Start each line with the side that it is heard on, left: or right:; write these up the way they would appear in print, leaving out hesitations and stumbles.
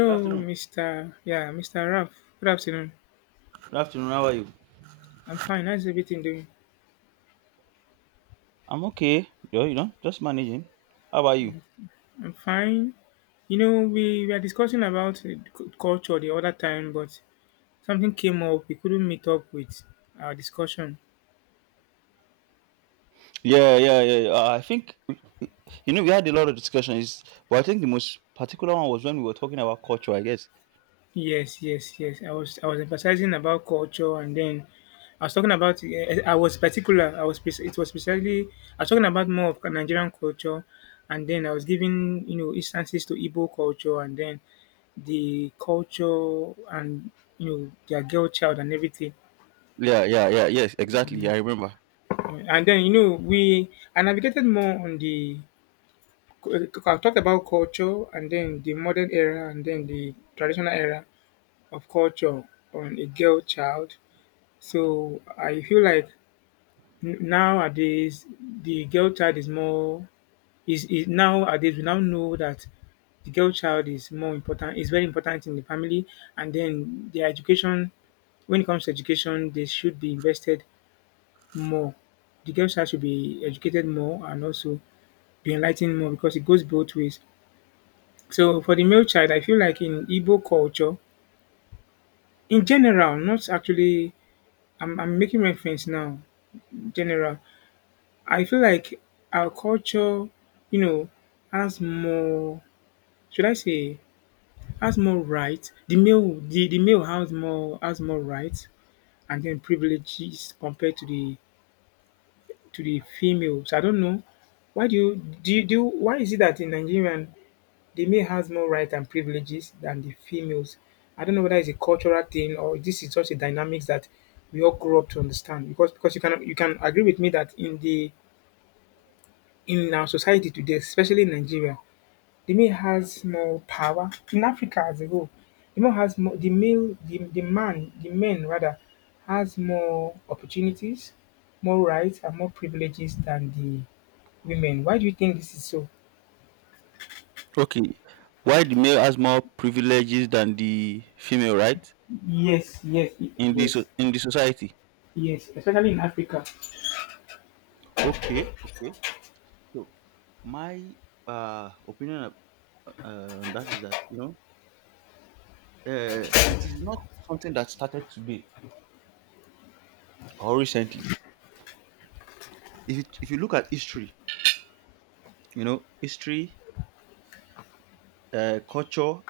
right: Good afternoon.
left: Mr. Raf. Good afternoon.
right: Good afternoon. How are you?
left: I'm fine. How's everything doing?
right: I'm okay. Yeah, you know, just managing. How about you?
left: I'm fine. We were discussing about culture the other time, but something came up. We couldn't meet up with our discussion.
right: Yeah, yeah, yeah. Yeah. I think we had a lot of discussions, but I think the most particular one was when we were talking about culture, I guess.
left: Yes, yes, yes. I was emphasizing about culture, and then I was talking about. I was particular. It was precisely. I was talking about more of Nigerian culture, and then I was giving instances to Igbo culture, and then the culture and their girl child and everything.
right: Yeah, yeah, yeah. Yes, exactly. I remember.
left: And then we I navigated more on the. I talked about culture, and then the modern era, and then the traditional era of culture on a girl child. So I feel like nowadays the girl child is more is nowadays we now know that the girl child is more important, is very important in the family, and then their education. When it comes to education they should be invested more. The girl child should be educated more and also be enlightened more, because it goes both ways. So for the male child, I feel like in Igbo culture in general, not actually, I'm making reference now in general. I feel like our culture, you know, has more, should I say, has more rights. The male has more rights and then privileges compared to the female. So I don't know. Why do you do you, do you- Why is it that in Nigerian the male has more rights and privileges than the females? I don't know whether it's a cultural thing, or this is just a dynamics that we all grew up to understand. Because you can agree with me that in the in our society today, especially in Nigeria, the male has more power. In Africa as a whole, the male has more the male the man the men rather has more opportunities, more rights, and more privileges than the women. Why do you think this is so?
right: Okay, why the male has more privileges than the female, right?
left: Yes, yes,
right: In the so-
left: yes,
right: in the society.
left: yes, especially in Africa.
right: Okay. Okay. So my opinion on that is that it is not something that started today or recently. If you look at history, you know history, culture,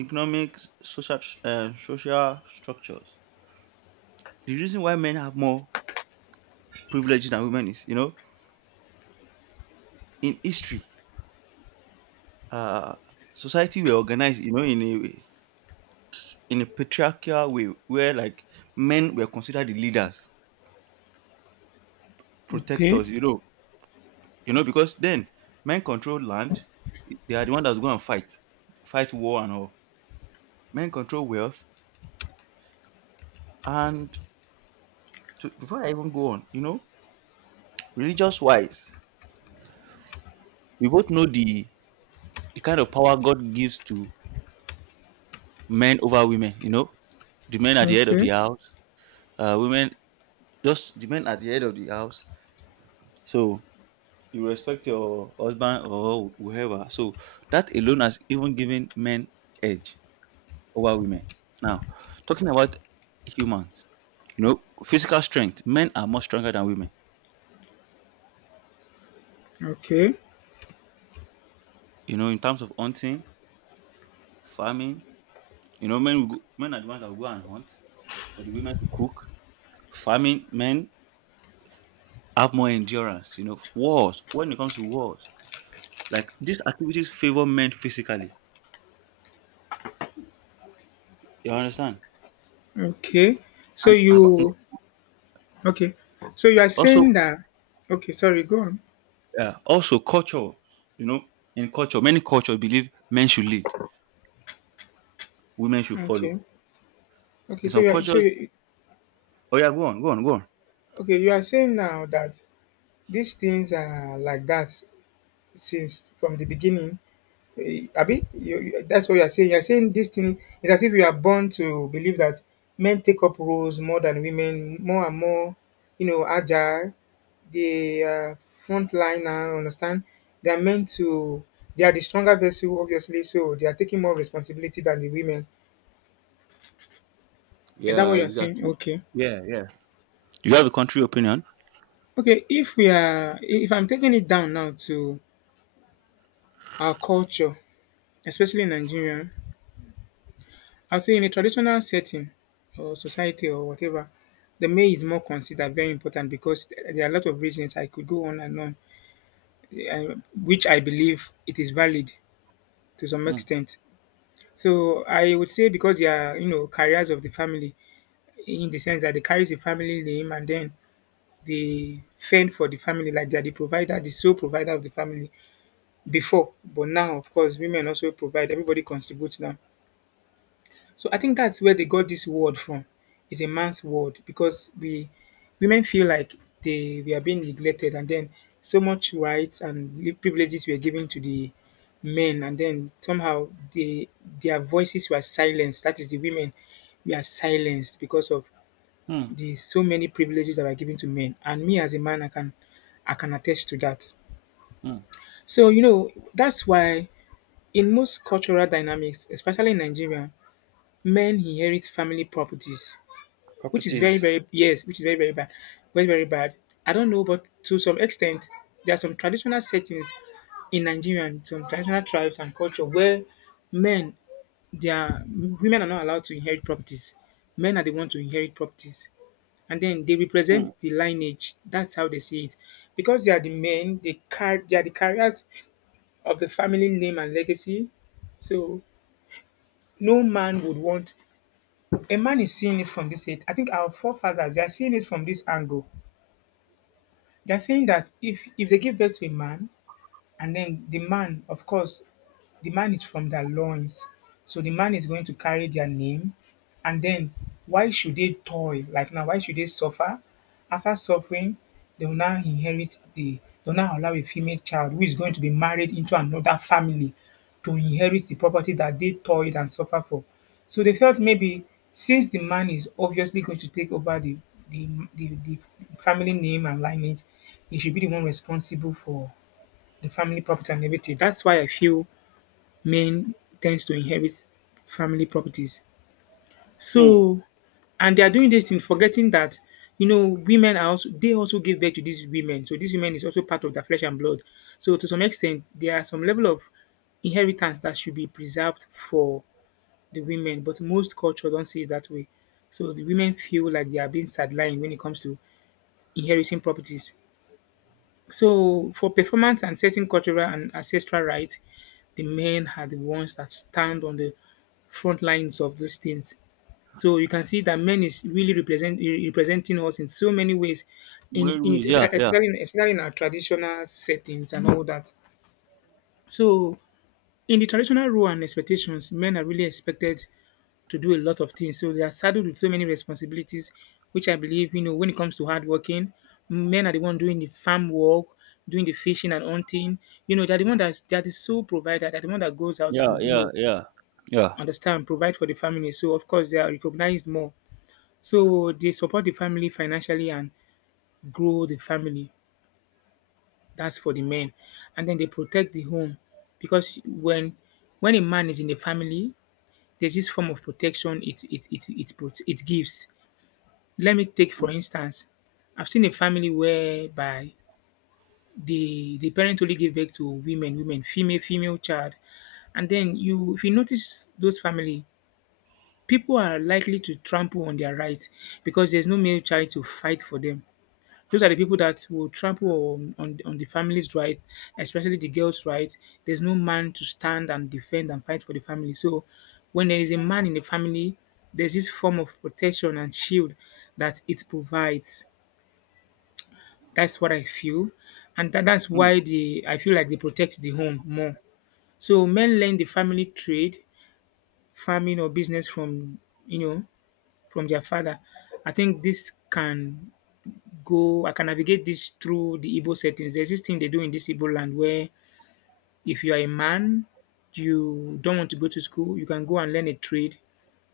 right: economics, social structures. The reason why men have more privileges than women is, in history, uh, society were organized, in a patriarchal way where like men were considered the leaders,
left: Okay,
right: protectors. Because then men controlled land. They are the one that's going to fight war, and all. Men control wealth. And before I even go on, religious wise, we both know the kind of power God gives to men over women. The men at the head of the
left: okay,
right: house, women, just the men at the head of the house. So you respect your husband or whoever. So that alone has even given men edge over women. Now, talking about humans, you know physical strength, men are much stronger than women.
left: okay,
right: In terms of hunting, farming. You know, men are the ones that will go and hunt for the women to cook. Farming, men have more endurance. You know, wars. When it comes to wars, like these activities favor men physically. You understand?
left: okay. So
right: And abo-
left: you Okay? So you are
right: Also,
left: saying that? Okay, sorry, go on.
right: also culture. You know, in culture, many cultures believe men should lead, women should
left: Okay,
right: follow.
left: okay.
right: In
left: So
right: some
left: you are so
right: cultures,
left: you,
right: oh yeah, go on, go on, go on.
left: okay. You are saying now that these things are like that since from the beginning. Abi, that's what you are saying. You are saying this thing is as if you are born to believe that men take up roles more than women, more and more, you know, agile. They are frontliner, understand? They are meant to, they are the stronger vessel, obviously, so they are taking more responsibility than the women. Is that what
right: Yeah,
left: you're saying?
right: exactly.
left: Okay.
right: Yeah, yeah. You have a country opinion.
left: Okay, if we are, if I'm taking it down now to our culture, especially in Nigeria, I'll say in a traditional setting or society or whatever, the male is more considered very important, because there are a lot of reasons I could go on and on, uh, which I believe it is valid to some
right: Mm,
left: extent. So I would say, because they are, you know, carriers of the family, in the sense that they carry the family name and then they fend for the family, like they are the provider, the sole provider of the family before. But now, of course, women also provide. Everybody contributes now. So I think that's where they got this word from. It's a man's word, because we women feel like they we are being neglected, and then so much rights and privileges were given to the men, and then somehow they, their voices were silenced. That is the women, we are silenced because of
right: mm,
left: the so many privileges that are given to men. And me as a man, I can, I can attest to that.
right: mm.
left: So, you know, that's why in most cultural dynamics, especially in Nigeria, men inherit family properties, which is very
right: Properties.
left: very, yes, which is very very bad, very very bad. I don't know, but to some extent, there are some traditional settings in Nigeria and some traditional tribes and culture where men, they are, women are not allowed to inherit properties, men are the ones to inherit properties, and then they
right: Mm,
left: represent the lineage. That's how they see it, because they are the men, they car they are the carriers of the family name and legacy. So no man would want, a man is seeing it from this age. I think our forefathers, they are seeing it from this angle. They're saying that, if they give birth to a man, and then the man, of course, the man is from their loins, so the man is going to carry their name. And then why should they toil, like, now why should they suffer? After suffering, they will now inherit the, they will now allow a female child, who is going to be married into another family, to inherit the property that they toiled and suffer for. So they felt, maybe, since the man is obviously going to take over the, the family name and lineage, he should be the one responsible for, and family property and everything. That's why I feel men tends to inherit family properties.
right: mm.
left: So, and they are doing this thing, forgetting that, you know, women are also, they also give birth to these women. So these women is also part of their flesh and blood. So to some extent, there are some level of inheritance that should be preserved for the women, but most culture don't see it that way. So the women feel like they are being sidelined when it comes to inheriting properties. So, for performance and certain cultural and ancestral rights, the men are the ones that stand on the front lines of these things. So you can see that men is really represent, representing us in so many ways, in,
right: Railways. Yeah, yeah.
left: especially in, especially in our traditional settings and all that. So in the traditional role and expectations, men are really expected to do a lot of things. So they are saddled with so many responsibilities, which I believe, you know, when it comes to hard working, men are the one doing the farm work, doing the fishing and hunting. You know, they're the one that's, they're the sole provider, they're the one that goes out
right: Yeah,
left: and, you
right: yeah,
left: know,
right: yeah, yeah,
left: understand, provide for the family. So, of course, they are recognized more. So they support the family financially and grow the family. That's for the men. And then they protect the home, because when a man is in the family, there's this form of protection it it gives. Let me take for instance, I've seen a family whereby the parent only gave birth to female child. And then you, if you notice those family, people are likely to trample on their rights, because there's no male child to fight for them. Those are the people that will trample on the family's right, especially the girl's right. There's no man to stand and defend and fight for the family. So when there is a man in the family, there's this form of protection and shield that it provides. That's what I feel, and that's
right: mm,
left: why they, I feel like they protect the home more. So men learn the family trade, farming or business from, you know, from their father. I think this can go, I can navigate this through the Igbo settings. There's this thing they do in this Igbo land where, if you are a man, you don't want to go to school, you can go and learn a trade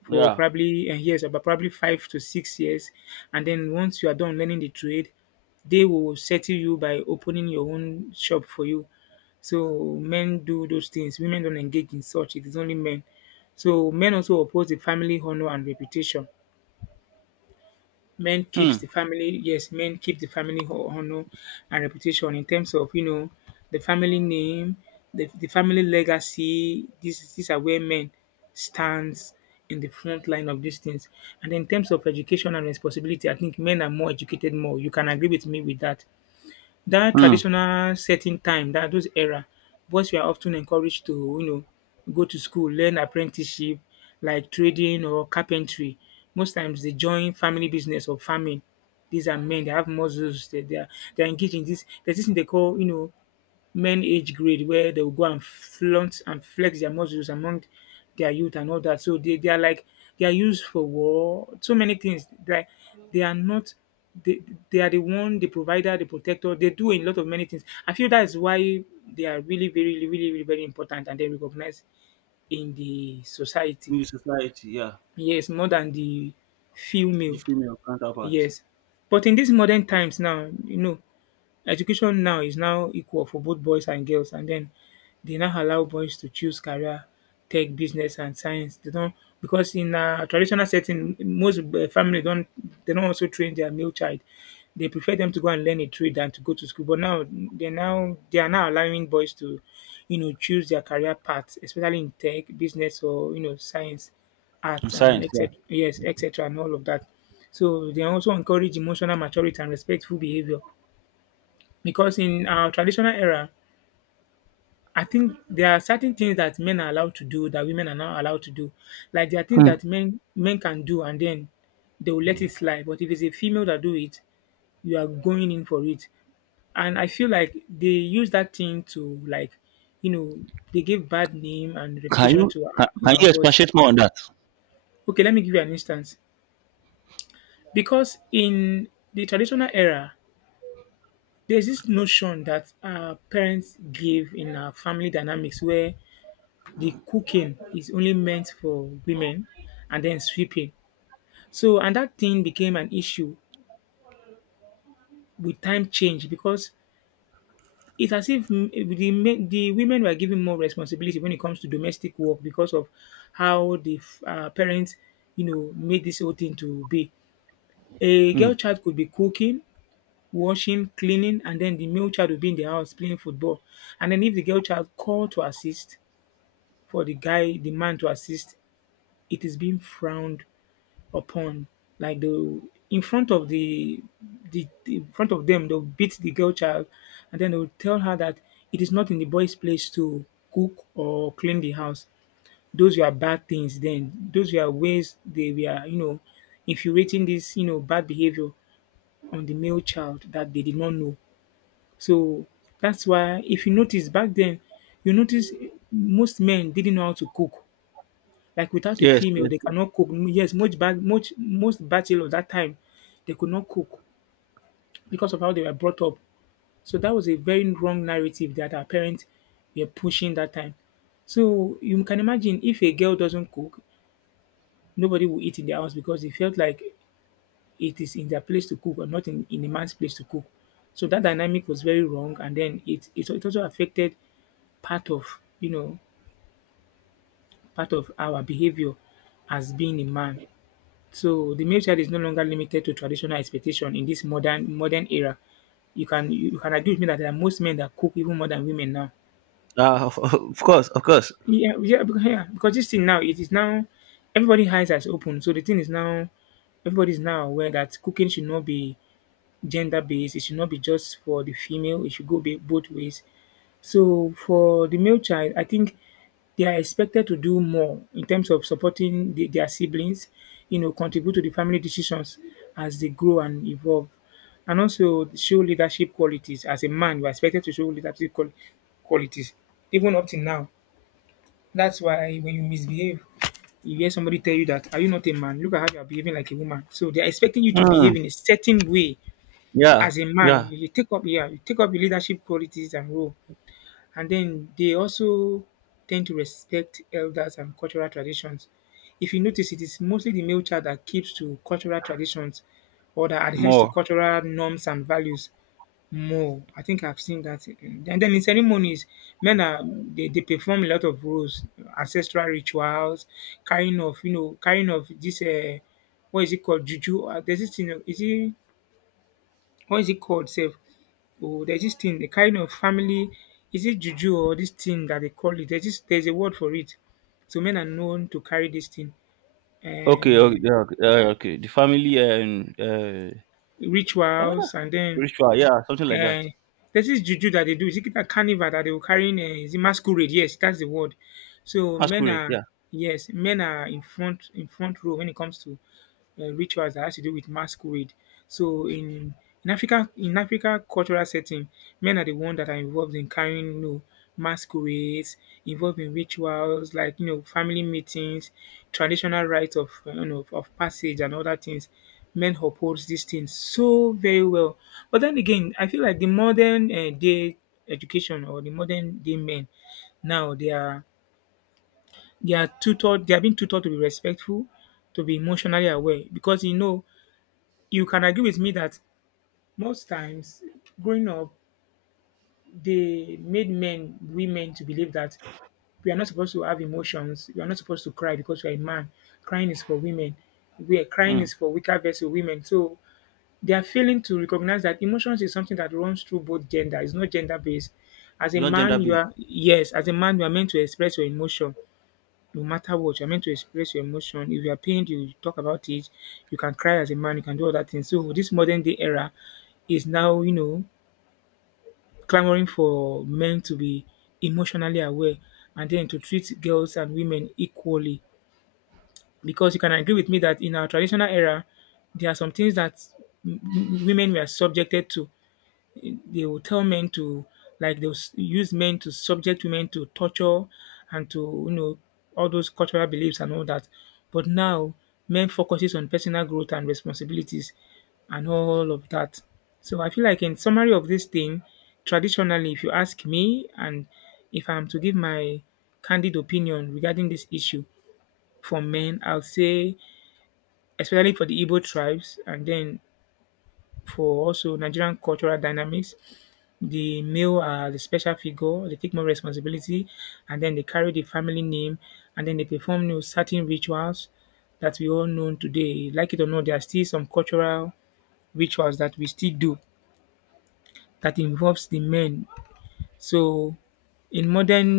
left: for
right: yeah.
left: probably years, about probably 5 to 6 years. And then once you are done learning the trade, they will settle you by opening your own shop for you. So men do those things. Women don't engage in such. It is only men. So men also oppose the family honor and reputation. Men keeps
right: Hmm.
left: the family, yes, men keep the family honor and reputation in terms of, you know, the family name, the family legacy. These are where men stands in the front line of these things. And in terms of education and responsibility, I think men are more educated more, you can agree with me with that. That
right: Hmm.
left: traditional setting time, that those era, boys were often encouraged to, you know, go to school, learn apprenticeship, like trading or carpentry. Most times they join family business or farming. These are men, they have muscles, they are, they are engaged in this. There's this thing they call, you know, men age grade, where they will go and flaunt and flex their muscles among their youth and all that. So they are like, they are used for war. So many things, like they are not they, they are the one, the provider, the protector. They do a lot of many things. I feel that is why they are really very, really, really, really very important and then recognized in the society.
right: In the society, yeah,
left: Yes, more than the
right: the
left: female.
right: female counterpart.
left: Yes. But in these modern times now, education now is now equal for both boys and girls, and then they now allow boys to choose career, tech, business, and science. They don't, because in a traditional setting, most family don't. They don't also train their male child. They prefer them to go and learn a trade than to go to school, but now, they are now allowing boys to, choose their career path, especially in tech, business, or science,
right: In
left: art, and
right: science, yeah.
left: etc., yes, etcetera, and all of that. So they also encourage emotional maturity and respectful behaviour. Because in our traditional era, I think there are certain things that men are allowed to do that women are not allowed to do. Like there are things
right: Hmm.
left: that men can do, and then they will let it slide. But if it's a female that do it, you are going in for it. And I feel like they use that thing to, like, you know, they give bad name and
right: Can
left: reputation
right: you
left: to
right: can, can
left: our
right: you
left: boys.
right: expatiate more on that?
left: Okay, let me give you an instance. Because in the traditional era, there's this notion that our parents give in our family dynamics, where the cooking is only meant for women, and then sweeping. So, and that thing became an issue with time change, because it's as if the women were given more responsibility when it comes to domestic work because of how the parents, made this whole thing to be. A
right: Hmm.
left: girl child could be cooking, washing, cleaning, and then the male child would be in the house playing football. And then if the girl child called to assist for the guy, the man to assist, it is being frowned upon, like, the in front of the- in front of them they'll beat the girl child, and then they'll tell her that it is not in the boy's place to cook or clean the house. Those were bad things then. Those were ways they were, infuriating this, bad behavior on the male child that they did not know. So that's why, if you notice back then, you notice most men didn't know how to cook. Like, without a
right: Yes,
left: female,
right: yes,
left: they
right: yes.
left: cannot cook. Mm, yes, most bachelor that time, they could not cook because of how they were brought up. So that was a very wrong narrative that our parents were pushing that time. So you can imagine, if a girl doesn't cook, nobody will eat in the house, because they felt like it is in their place to cook, or not in a man's place to cook. So that dynamic was very wrong, and then it also affected part of, part of our behavior as being a man. So the male child is no longer limited to traditional expectation in this modern era. You can agree with me that there are most men that cook even more than women now.
right: Of, of course, of course.
left: Yeah, yeah, because this thing now, it is now everybody eyes are open. So the thing is now everybody is now aware that cooking should not be gender based. It should not be just for the female. It should go be both ways. So for the male child, I think they are expected to do more in terms of supporting their siblings, contribute to the family decisions as they grow and evolve, and also show leadership qualities. As a man, you are expected to show leadership qualities, even up till now. That's why, when you misbehave, you hear somebody tell you that, "Are you not a man? Look at how you are behaving like a woman." So they are expecting you to
right: Hmm.
left: behave in a certain way
right: Yeah,
left: as a man.
right: yeah,
left: You take up, yeah, you take up your leadership qualities and role, and then they also tend to respect elders and cultural traditions. If you notice, it is mostly the male child that keeps to cultural traditions, or that adheres to
right: more.
left: cultural norms and values more. I think I've seen that. And then in ceremonies, they perform a lot of roles, ancestral rituals, carrying of this, what is it called, juju? There's this thing. Is it, what is it called? Self. Oh, there's this thing, a kind of family. Is it juju, or this thing that they call it? There's this, there's a word for it. So men are known to carry this thing,
right: Okay, okay,
left: uh,
right: yeah, okay. Okay. The family and ah,
left: rituals, and then
right: ritual, yeah, something like that.
left: uh, there's this juju that they do. Is it a carnival that they were carrying? Is it masquerade? Yes, that's the word. So men
right: Masquerade,
left: are,
right: yeah.
left: yes, men are in front row when it comes to rituals that has to do with masquerade. So in Africa cultural setting, men are the ones that are involved in carrying, masquerades, involved in rituals, like, family meetings, traditional rites of of passage and other things. Men uphold these things so very well. But then again, I feel like the modern day education, or the modern day men now, they are, they are tutored they are being tutored to be respectful, to be emotionally aware, because, you can agree with me that most times, growing up, they made men, women to believe that we are not supposed to have emotions, we are not supposed to cry because we are a man. Crying is for women. We are Crying
right: Hmm.
left: is for weaker vessel women. So they are failing to recognize that emotions is something that runs through both gender. It's not gender based. As a
right: It's not gender
left: man, you
right: based,
left: are, yes, as a man, you are meant to express your emotion, no matter what. You're meant to express your emotion. If you are pained, you talk about it. You can cry as a man, you can do other things. So this modern day era is now, clamoring for men to be emotionally aware, and then to treat girls and women equally. Because you can agree with me that in our traditional era, there are some things that women were subjected to. They will tell men to, like, use men to subject women to torture, and to, all those cultural beliefs and all that. But now, men focuses on personal growth and responsibilities, and all of that. So I feel like, in summary of this thing, traditionally, if you ask me, and if I'm to give my candid opinion regarding this issue, for men, I'll say, especially for the Igbo tribes, and then for also Nigerian cultural dynamics, the male are the special figure, they take more responsibility, and then they carry the family name, and then they perform, certain rituals that we all know today. Like it or not, there are still some cultural rituals that we still do that involves the men. So in modern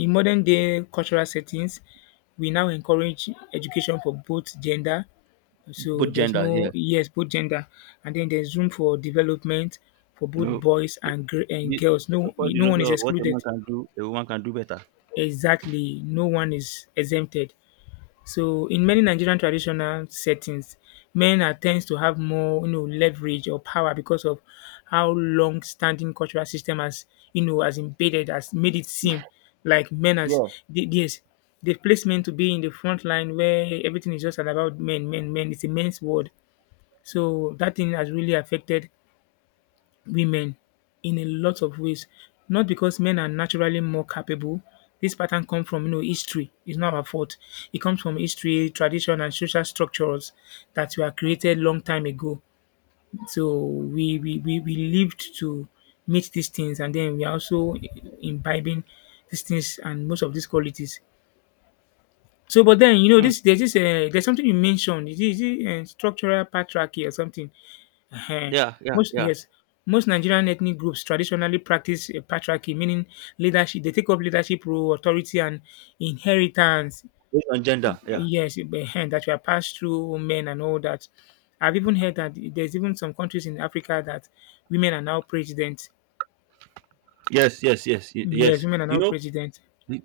left: in modern day cultural settings, we now encourage education for both gender, so
right: both
left: there's
right: genders, yeah.
left: no, yes, both gender, and then there's room for development for
right: You
left: both
right: know.
left: boys
right: The
left: and and girls.
right: to
left: No,
right: support the
left: no one
right: notion
left: is
right: of what a man
left: excluded.
right: can do, a woman can do better.
left: Exactly, no one is exempted. So in many Nigerian traditional settings, men are tends to have more, leverage or power, because of how long-standing cultural system has, has embedded, has made it seem like men as,
right: Yeah.
left: they, yes, they place men to be in the front line, where everything is just about men, men, men, it's a men's world. So that thing has really affected women in a lot of ways. Not because men are naturally more capable. This pattern comes from, history. It's not our fault. It comes from history, tradition, and social structures that were created long time ago. So we lived to meet these things, and then we are also imbibing these things and most of these qualities. So, but then,
right: Hmm.
left: this, there's this, there's something you mentioned. Is it, is it, structural patriarchy or something? Eh,
right: Yeah, yeah,
left: most,
right: yeah.
left: yes, most Nigerian ethnic groups traditionally practice, patriarchy, meaning leadership. They take up leadership role, authority, and inheritance.
right: Based on gender. Yeah.
left: Yes, that were passed through men and all that. I've even heard that there's even some countries in Africa that women are now president.
right: Yes, yes, yes,
left: Yes,
right: yes.
left: women are
right: You
left: now
right: know,
left: president.
right: it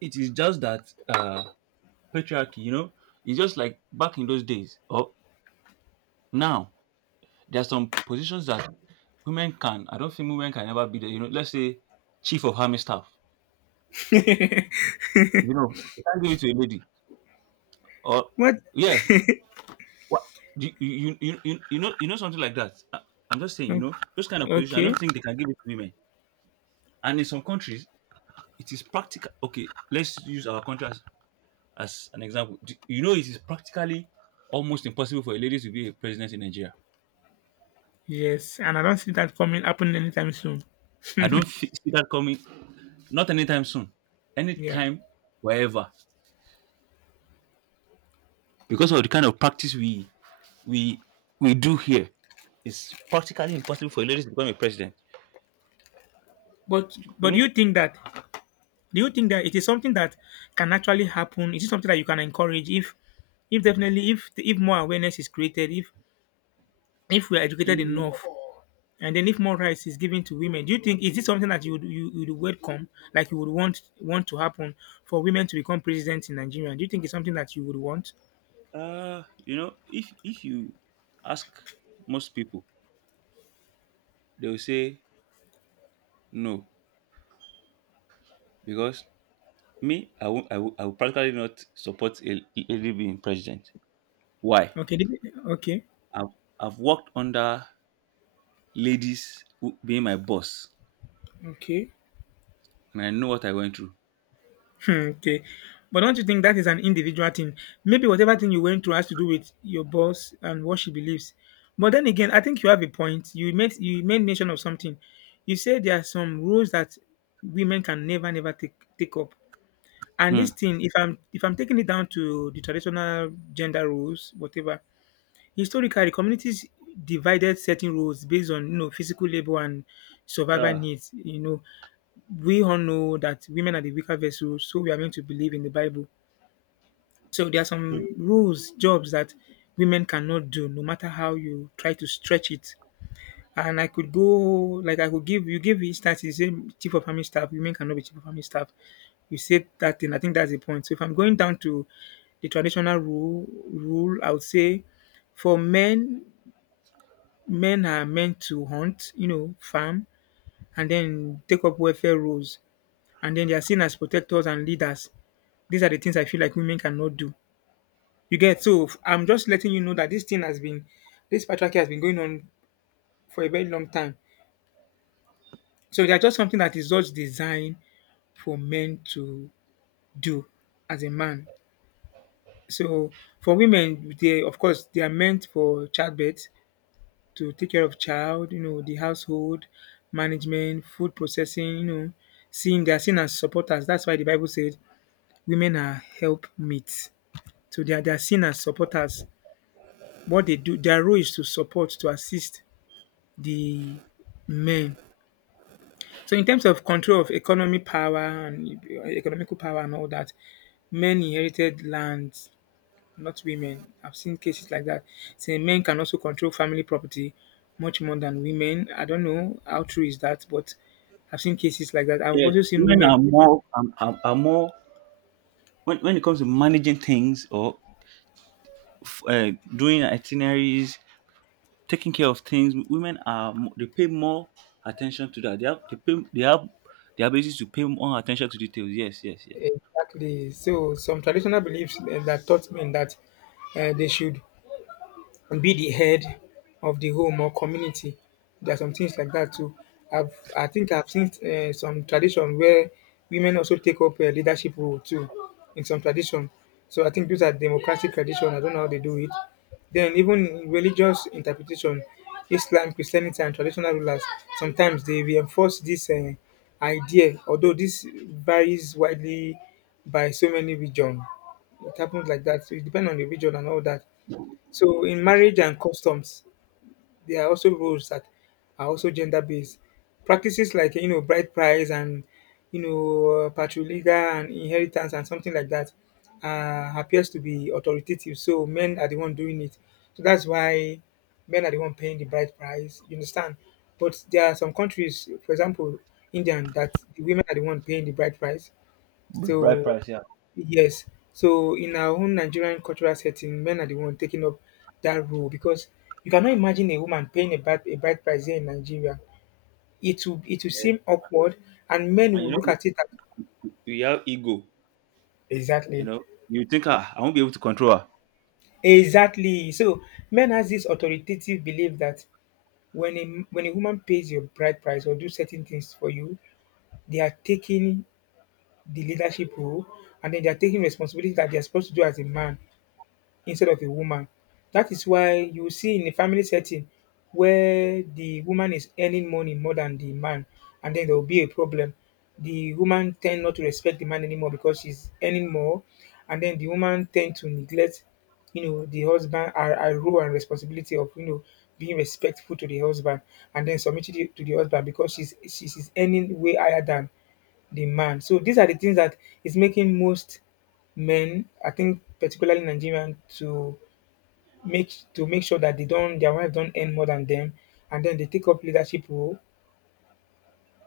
right: it is just that patriarchy. You know, it's just like back in those days. Or now, there are some positions that women can. I don't think women can ever be there. You know, let's say chief of army staff. You know, you can't give it to a lady. Or
left: What?
right: yeah, what you know something like that. I'm just saying, you
left: Mm,
right: know, those kind of positions. I don't
left: okay.
right: think they can give it to women. And in some countries, it is practical. Okay, let's use our country as an example. You know, it is practically almost impossible for a lady to be a president in Nigeria.
left: Yes, and I don't see that coming happening anytime soon.
right: I don't see that coming. Not anytime soon.
left: yeah,
right: Anytime, wherever, because of the kind of practice we we do here, it's practically impossible for a lady to become a president.
left: but
right: You
left: but do
right: know,
left: you think that do you think that it is something that can actually happen? Is it something that you can encourage if definitely if more awareness is created, if we are educated
right: in,
left: enough, and then if more rights is given to women, do you think is this something that you would welcome, like you would want to happen for women to become president in Nigeria? Do you think it's something that you would want?
right: you know, if you ask most people, they will say no. Because me, I will practically not support a lady being president. Why?
left: Okay, okay,
right: I've, I've worked under ladies who, being my boss,
left: okay.
right: and I know what I went through.
left: Hmm, okay. But don't you think that is an individual thing? Maybe whatever thing you went through has to do with your boss and what she believes. But then again, I think you have a point. You made mention of something. You said there are some rules that women can never take up. And
right: Hmm.
left: this thing, if I'm taking it down to the traditional gender roles, whatever, historically communities divided certain roles based on you know physical labor and survival
right: Yeah.
left: needs. You know, we all know that women are the weaker vessels, so we are meant to believe in the Bible. So there are
right: Hmm.
left: some roles, jobs that women cannot do, no matter how you try to stretch it. And I could go, like I could give instance. You say chief of army staff, women cannot be chief of army staff. You said that thing. I think that's the point. So if I'm going down to the traditional rule I would say for men, men are meant to hunt, you know, farm, and then take up welfare roles, and then they are seen as protectors and leaders. These are the things I feel like women cannot do. You get so I'm just letting you know that this thing has been this patriarchy has been going on for a very long time. So they are just something that is just designed for men to do as a man. So for women, they of course they are meant for childbirth to take care of child, you know, the household management, food processing, you know, seeing they are seen as supporters. That's why the Bible said women are help meets. So they are seen as supporters. What they do, their role is to support, to assist the men. So in terms of control of economic power and economical power and all that, men inherited lands, not women. I've seen cases like that. Saying men can also control family property much more than women. I don't know how true is that, but I've seen cases like that. I've
right: Yeah.
left: also seen
right: Women
left: women.
right: are more When it comes to managing things or doing itineraries, taking care of things, they pay more attention to that. They have the ability to pay more attention to details. Yes, yes, yes.
left: Exactly. So some traditional beliefs that taught men that they should And be the head of the home or community. There are some things like that too. I think I've seen some tradition where women also take up a leadership role too in some tradition. So I think those are democratic tradition. I don't know how they do it. Then even in religious interpretation, Islam, Christianity, and traditional rulers sometimes they reinforce this idea. Although this varies widely by so many regions, it happens like that. So it depends on the region and all that. So in marriage and customs, there are also rules that are also gender based. Practices like you know bride price and you know patrilineal and inheritance and something like that appears to be authoritative. So men are the one doing it. So that's why men are the one paying the bride price. You understand? But there are some countries, for example, India, that the women are the one paying the bride price.
right: Bright
left: So
right: price, yeah.
left: yes. So in our own Nigerian cultural setting, men are the one taking up that role because you cannot imagine a woman paying a bride price here in Nigeria. It will
right: Yeah.
left: seem awkward and men
right: And you
left: will look
right: know,
left: at it as
right: we have ego, you
left: exactly.
right: know. You think, ah, I won't be able to control her.
left: Exactly. So men has this authoritative belief that when a when a woman pays your bride price or do certain things for you, they are taking the leadership role and then they are taking responsibility that they are supposed to do as a man, instead of a woman. That is why you see in a family setting where the woman is earning money more than the man, and then there will be a problem. The woman tend not to respect the man anymore because she's earning more, and then the woman tend to neglect, you know, the husband our role and responsibility of you know being respectful to the husband and then submitting to the husband because she's earning way higher than the man. So these are the things that is making most men, I think particularly Nigerian, to make sure that they don't their wives don't earn more than them, and then they take up leadership role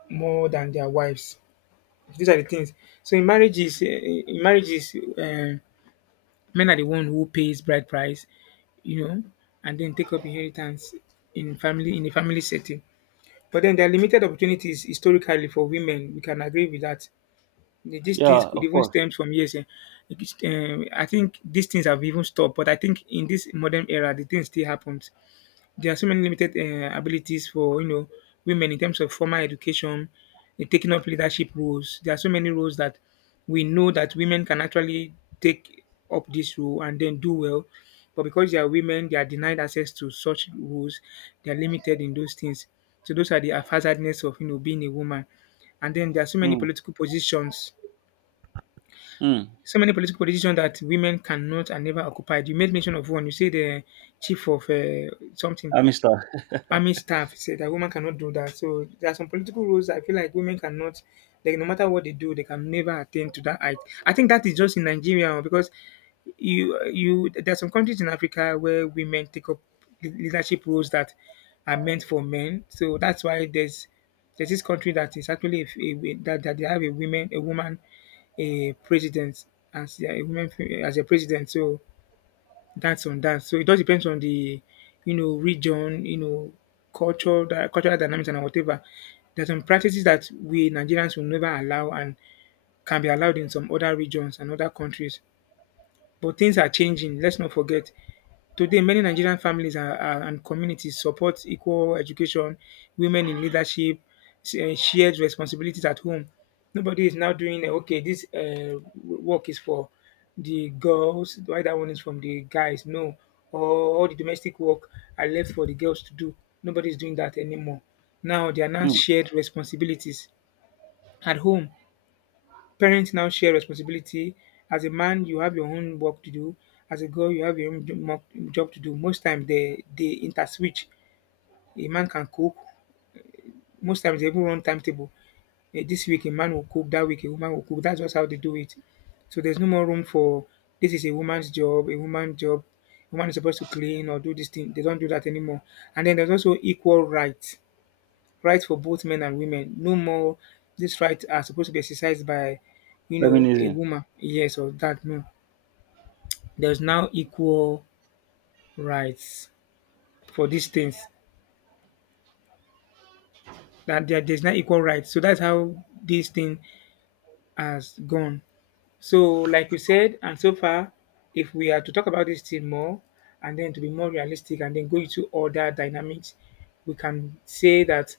left: more than their wives. These are the things. So in marriages, in marriages, men are the one who pays bride price, you know, and then take up inheritance in a family setting. But then there are limited opportunities historically for women. We can agree with that. These things
right: Yeah,
left: could
right: of
left: even
right: course.
left: stem from years. Eh. It's, I think these things have even stopped, but I think in this modern era, the thing still happens. There are so many limited abilities for you know women in terms of formal education, in taking up leadership roles. There are so many roles that we know that women can actually take up this role and then do well, but because they are women, they are denied access to such roles. They are limited in those things. So those are the haphazardness of you know being a woman. And then there are so many
right: Mm.
left: political positions
right: Mm.
left: so many political positions that women cannot and never occupied. You made mention of one. You said the chief of something
right: I missed her.
left: army staff said that women cannot do that. So there are some political rules I feel like women cannot, like no matter what they do, they can never attain to that height. I think that is just in Nigeria oh, because you there are some countries in Africa where women take up leadership roles that are meant for men. So that's why there's this country that is actually that they have a woman a president as a woman as a president. So that's on that. So it all depends on the, you know, region, you know, culture, the cultural dynamics and whatever. There's some practices that we Nigerians will never allow and can be allowed in some other regions and other countries. But things are changing. Let's not forget. Today, many Nigerian families and communities support equal education, women in leadership, shared responsibilities at home. Nobody is now doing, eh, okay, this work is for the girls, why that one is from the guys. No, or all the domestic work are left for the girls to do. Nobody is doing that anymore. Now, they are now
right: Mm.
left: shared responsibilities at home. Parents now share responsibility. As a man, you have your own work to do. As a girl, you have your own job to do. Most times they interswitch. A man can cook. Most times they even run timetable. This week a man will cook. That week a woman will cook. That's just how they do it. So there's no more room for this is a woman's job, a woman's job. A woman is supposed to clean or do this thing. They don't do that anymore. And then there's also equal rights for both men and women. No more these rights are supposed to be exercised by, you know, a
right: Feminism.
left: woman. Yes or that. No. There's now equal rights for these things. There's now equal rights. So that's how this thing has gone. So, like you said, and so far, if we are to talk about this thing more and then to be more realistic and then go into other dynamics, we can say that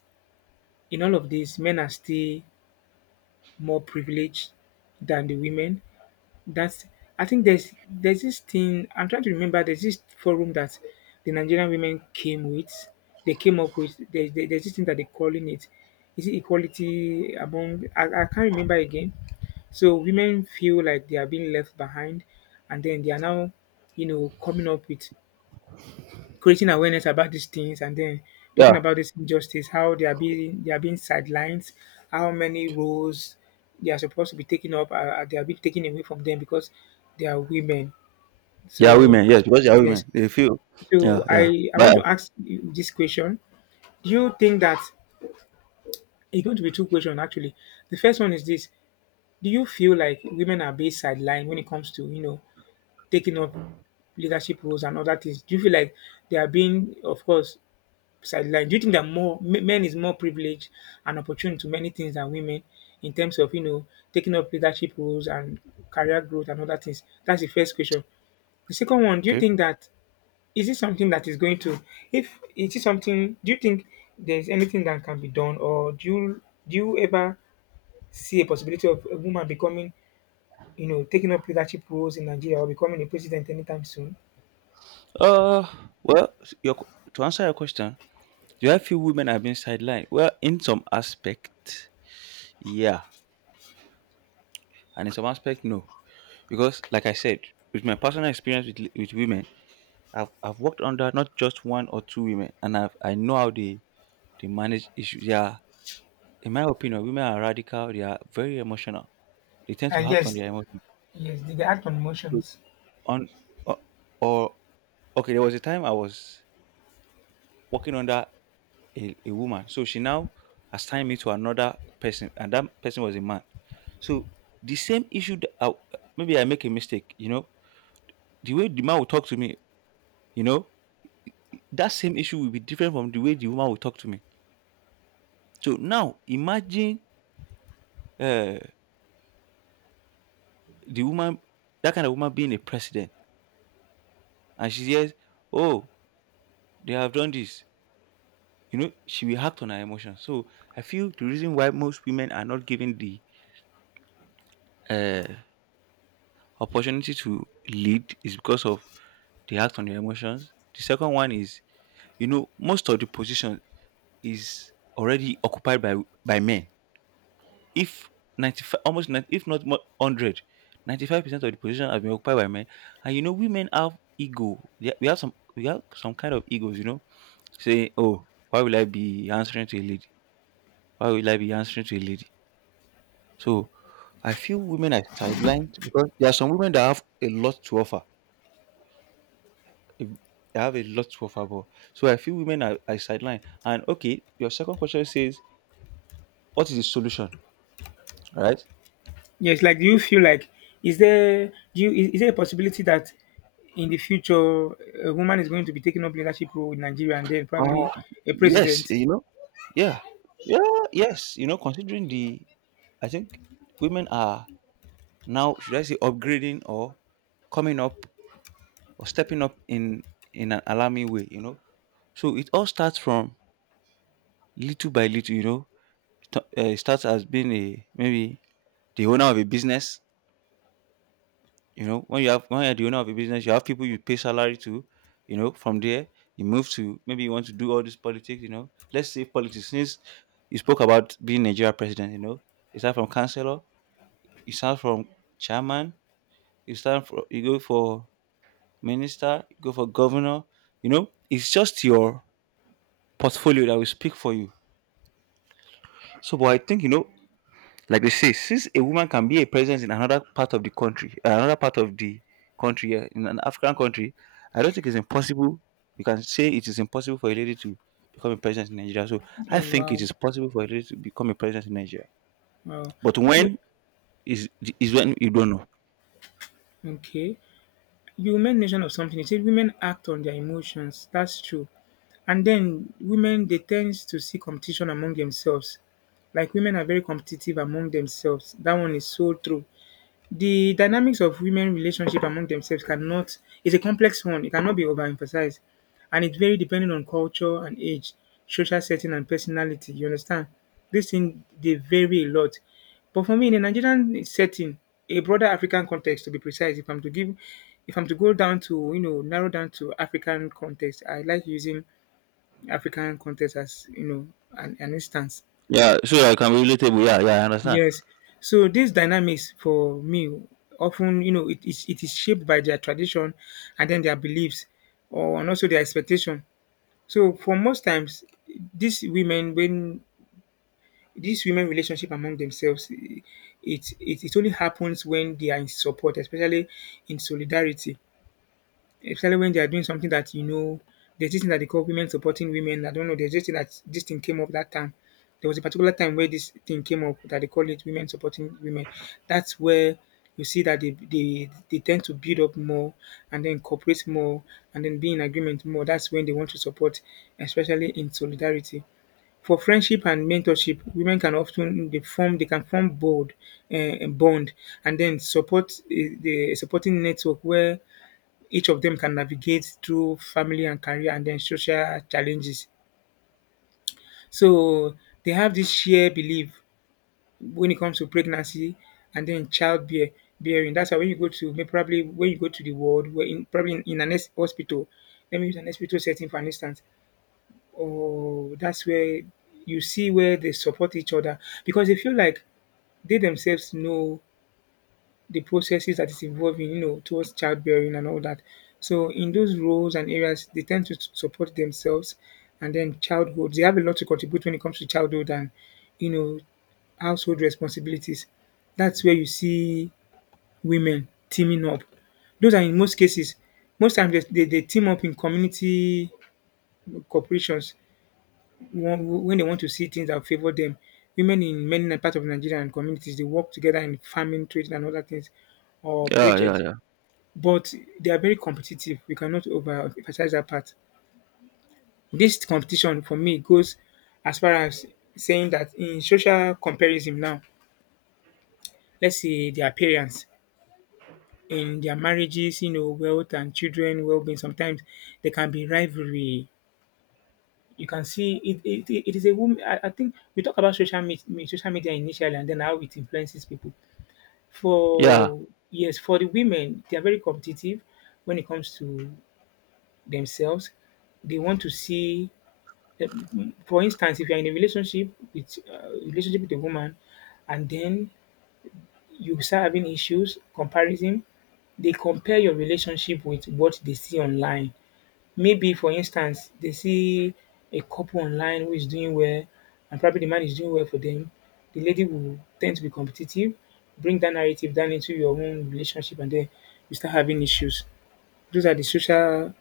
left: in all of this, men are still more privileged than the women. That's I think there's this thing I'm trying to remember. There's this forum that the Nigerian women came with. They came up with there's this thing that they're calling it. Is it equality among? I can't remember again. So women feel like they are being left behind, and then they are now, you know, coming up with creating awareness about these things and then
right: Yeah,
left: talking about this injustice, how they are being sidelined, how many roles they are supposed to be taking up they are being taken away from them because they are women.
right: they are
left: So
right: women. Yes, because they are
left: yes,
right: women, they feel.
left: so
right: Yeah, yeah.
left: I want
right: But
left: to ask you this question: do you think that it's going to be two questions actually? The first one is this: do you feel like women are being sidelined when it comes to taking up leadership roles and other things? Do you feel like they are being, of course, sideline. Do you think that more men is more privileged and opportunity to many things than women in terms of taking up leadership roles and career growth and other things? That's the first question. The second one, do you
right: okay.
left: think that is it something that is going to if is it something do you think there's anything that can be done or do you ever see a possibility of a woman becoming taking up leadership roles in Nigeria or becoming a president anytime soon?
right: Uh, well, your to answer your question, do I feel women have been sidelined? Well, in some aspect, yeah, and in some aspect, no, because like I said, with my personal experience with women, I've worked under not just one or two women, and I know how they manage issues. Yeah. In my opinion, women are radical. They are very emotional. They tend to
left: And
right: act on
left: yes,
right: their emotions.
left: yes, did they act on
right: So
left: emotions?
right: on or, or okay, there was a time I was working under a woman. So she now assigned me to another person, and that person was a man. So the same issue that I, maybe I make a mistake, you know, the way the man will talk to me, you know, that same issue will be different from the way the woman will talk to me. So now imagine uh, the woman, that kind of woman being a president, and she says, "Oh, they have done this." She will act on her emotions. So I feel the reason why most women are not given the uh, opportunity to lead is because of they act on their emotions. The second one is, most of the position is already occupied by men. If 95, almost 90, if not more, 100% of the position has been occupied by men. And women have ego. Yeah, we have some kind of egos. Say, "Oh, why will I be answering to a lady? Why will I be answering to a lady?" So I feel women are sidelined because there are some women that have a lot to offer. If- They have a lot to offer. But so I feel women are sidelined. And okay, your second question says, what is the solution? Right?
left: Yes, like do you feel like is there do you is there a possibility that in the future a woman is going to be taking up leadership role in Nigeria and then probably
right: Uh,
left: a
right: yes,
left: president?
right: you know, yeah, yeah, yes, considering, I think women are now, should I say, upgrading or coming up or stepping up in an alarming way. So it all starts from little by little. Starts as being a maybe the owner of a business. You know, when you're the owner of a business, you have people you pay salary to. You know, from there you move to maybe you want to do all this politics. You know, let's say politics. Since you spoke about being Nigeria president, you start from councillor, you start from chairman, you start from you go for minister, you go for governor. You know, it's just your portfolio that will speak for you. So, but I think, like they say, since a woman can be a presence in another part of the country, yeah, in an African country, I don't think it's impossible. You can say it is impossible for a lady to become a presence in Nigeria. So I
left: Oh
right: think it
left: wow,
right: is possible for a lady to become a presence in Nigeria.
left: wow.
right: But
left: Wait,
right: when is is when you don't know.
left: okay, you made mention of something. You said women act on their emotions. That's true. And then women they tend to see competition among themselves. Like women are very competitive among themselves. That one is so true. The dynamics of women relationship among themselves cannot is a complex one. It cannot be overemphasized, and it very depending on culture and age, social setting, and personality. You understand? This thing they vary a lot. But for me, in a Nigerian setting, a broader African context, to be precise, if I'm to give, if I'm to go down to narrow down to African context, I like using African context as an instance.
right: Yeah, so I can be relatable. Yeah, yeah, I understand.
left: Yes. So these dynamics for me often, you know, it is shaped by their tradition and then their beliefs or and also their expectation. So for most times these women when these women relationship among themselves eh, it only happens when they are in support, especially in solidarity especially when they are doing something that you know. There's this thing that they call women supporting women. I don't know. There's this thing that this thing came up that time. There was a particular time where this thing came up that they call it women supporting women. That's where you see that they tend to build up more and then cooperate more and then be in agreement more. That's when they want to support, especially in solidarity. For friendship and mentorship, women can often they form they can form board bond and then support the supporting network where each of them can navigate through family and career and then social challenges. So they have this shared belief when it comes to pregnancy and then childbear bearing. That's why when you go to probably when you go to the world, where in probably in an hospital, let me use an hospital setting for an instance. Oh, that's where you see where they support each other because they feel like they themselves know the processes that is evolving, you know, towards childbearing and all that. So in those roles and areas, they tend to support themselves, and then childhood. They have a lot to contribute when it comes to childhood and you know household responsibilities. That's where you see women teaming up. Those are in most cases. Most times they team up in community corporations when they want to see things that favor them. Women in many parts of Nigeria and communities, they work together in farming, trading, and other things or
right: Yeah, yeah,
left: projects
right: yeah,
left: but they are very competitive. We cannot overemphasize that part. This competition for me goes as far as saying that in social comparison now, let's say their parents in their marriages, you know, wealth and children well-being. Sometimes there can be rivalry. You can see it. It is a woman. I think we talk about social media initially, and then how it influences people.
right: yeah.
left: For yes, for the women, they are very competitive when it comes to themselves. They want to see Uh, for instance, if you're in a relationship with a woman, and then you start having issues, comparison, they compare your relationship with what they see online. Maybe, for instance, they see a couple online who is doing well, and probably the man is doing well for them. The lady will tend to be competitive, bring that narrative down into your own relationship, and then you start having issues. Those are the social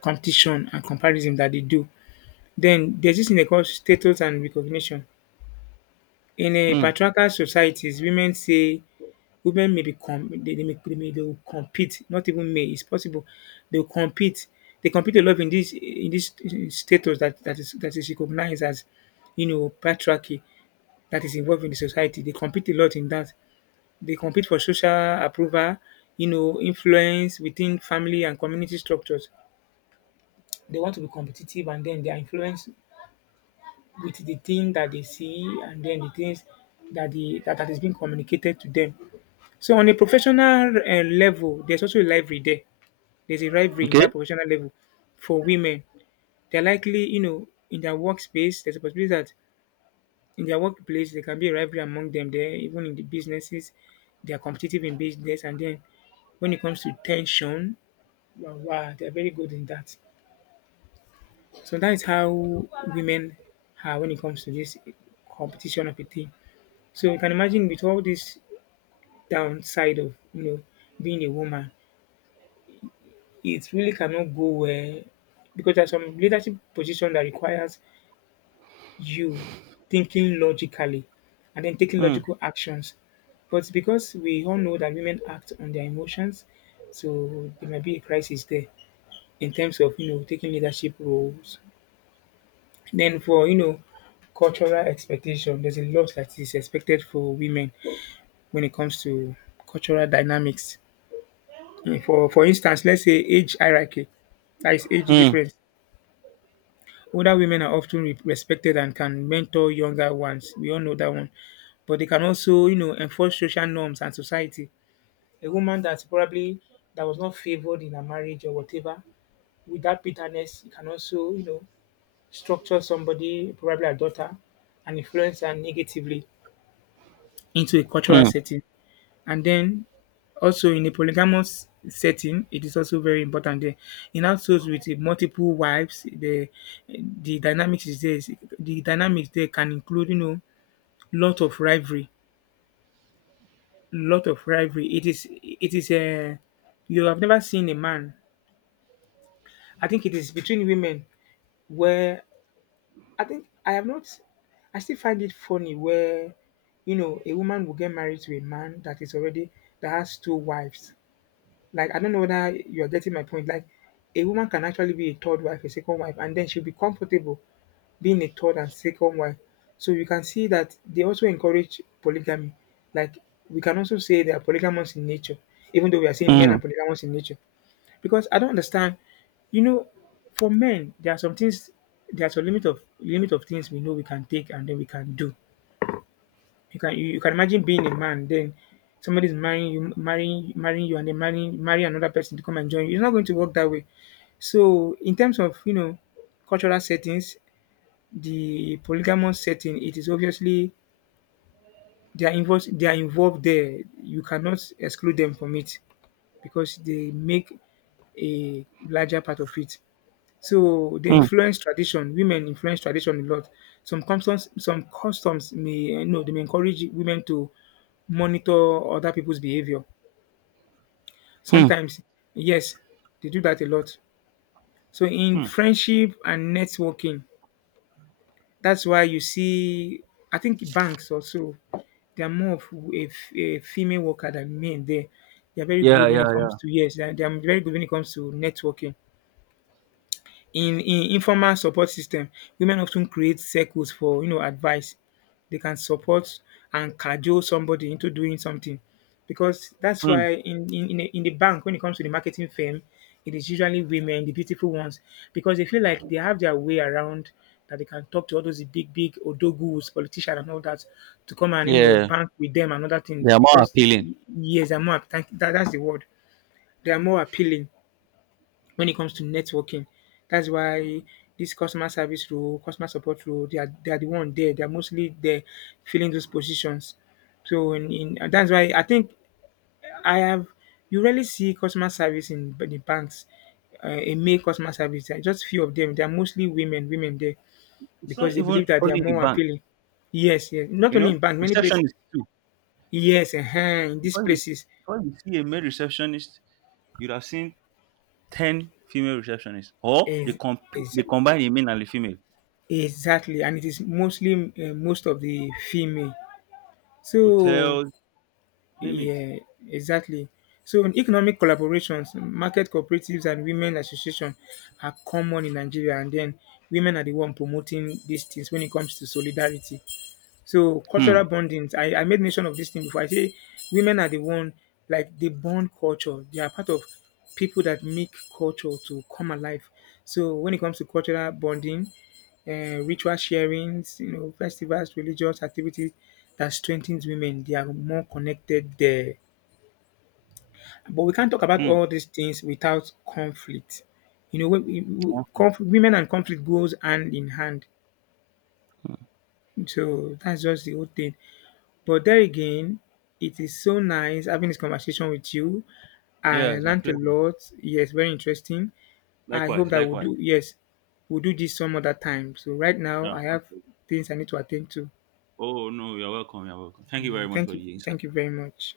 left: competition and comparison that they do. Then there's this thing they call status and recognition. In a
right: Hmm.
left: patriarchal societies, women say women may become they will compete, not even may, it's possible. They'll compete. They compete a lot in this status that, that is recognized as patriarchy that is involved in the society. They compete a lot in that. They compete for social approval, you know, influence within family and community structures. They want to be competitive and then they are influenced with the thing that they see and then the things that that is being communicated to them. So on a professional level, there's also a rivalry there. There's a rivalry in
right: Okay.
left: that professional level for women. They're likely, you know, in their workspace, there's a possibility that in their workplace there can be a rivalry among them there, even in the businesses, they are competitive in business and then when it comes to tension, wow, wow they're very good in that. So that is how women are when it comes to this competition of a thing. So you can imagine with all this downside of being a woman, it really cannot go well because there's some leadership position that requires you thinking logically and then taking
right: Hmm.
left: logical actions. But because we all know that women act on their emotions, so there might be a crisis there in terms of taking leadership roles. Then for cultural expectation, there's a lot that is expected for women when it comes to cultural dynamics. Mm, for instance, let's say age hierarchy, that is age
right: Hmm.
left: difference. Older women are often respected and can mentor younger ones. We all know that one, but they can also, you know, enforce social norms and society. A woman that's probably that was not favored in a marriage or whatever, with that bitterness, you can also, you know, structure somebody, probably a daughter, and influence her negatively into a cultural
right: Hmm.
left: setting. And then also in a polygamous setting, it is also very important there. In households with a multiple wives, the dynamics is there. The dynamics there can include, you know, lot of rivalry, lot of rivalry. It is a you have never seen a man. I think it is between women where I think I have not. I still find it funny where you know a woman will get married to a man that is already that has two wives. Like I don't know whether you're getting my point. Like a woman can actually be a third wife, a second wife, and then she'll be comfortable being a third and second wife. So you can see that they also encourage polygamy. Like we can also say they are polygamous in nature, even though we are saying men
right: Hmm.
left: are polygamous in nature. Because I don't understand, you know, for men there are some things, there are some limit of things we know we can take and then we can do. You can imagine being a man, then somebody's marrying you, marrying you, and then marrying marry another person to come and join you. It's not going to work that way. So in terms of cultural settings, the polygamous setting, it is obviously they are involved. They are involved there. You cannot exclude them from it because they make a larger part of it. So they
right: Hmm.
left: influence tradition. Women influence tradition a lot. Some customs may no, they may encourage women to monitor other people's behavior.
right: Hmm,
left: Sometimes, yes, they do that a lot. So in
right: hmm.
left: friendship and networking, that's why you see. I think banks also they are more of a, a female worker than men. There, they are very
right: Yeah,
left: good when
right: yeah,
left: it comes
right: yeah.
left: to yes, they are very good when it comes to networking. In informal support system, women often create circles for advice. They can support and cajole somebody into doing something because that's
right: Hmm.
left: why in in the bank when it comes to the marketing firm, it is usually women, the beautiful ones, because they feel like they have their way around that they can talk to all those big big odogus, politicians and all that to come and
right: Yeah,
left: bank with them and other
right: they
left: things
right: are more
left: because
right: appealing.
left: yes, they're more appet- that's the word. They are more appealing when it comes to networking. That's why this customer service role, customer support role, they are the one there. They are mostly there filling those positions. So in and that's why I think I have you rarely see customer service in the banks, a male customer service. There are just few of them. They are mostly women, women there
right: It's
left: because
right: not
left: they believe
right: even
left: that they are
right: only the
left: more
right: bank,
left: appealing. Yes, yes. Not
right: you
left: only
right: know.
left: in bank, many places.
right: Receptionists too.
left: Yes, in these
right: Before you,
left: places
right: Before you see a male receptionist, you'd have seen ten female receptionists, or
left: is is
right: they combine the male and the female.
left: exactly, and it is mostly most of the female. So
right: Hotels, name it.
left: yeah, exactly. So in economic collaborations, market cooperatives and women association are common in Nigeria and then women are the one promoting these things when it comes to solidarity. So
right: Hmm,
left: cultural bondings, I made mention of this thing before. I say women are the one like they bond culture. They are part of people that make culture to come alive. So when it comes to cultural bonding, ritual sharings, you know, festivals, religious activities that strengthens women, they are more connected there. But we can't talk about
right: hmm.
left: all these things without conflict. You know, when
right: Honestly,
left: women and conflict goes hand in hand. So that's just the whole thing. But there again, it is so nice having this conversation with you.
right: yeah,
left: I
right: it's my
left: learned a
right: pleasure.
left: lot. Yes, very interesting. I
right: Likewise,
left: hope that we'll
right: likewise.
left: do yes, we'll do this some other time. So right now
right: Yeah.
left: I have
right: Absolutely.
left: things I need to attend to.
right: Oh no, you're welcome. You're welcome. Thank you very
left: Mm,
right: much
left: thank
right: for
left: you.
right: the insight.
left: Thank you very much.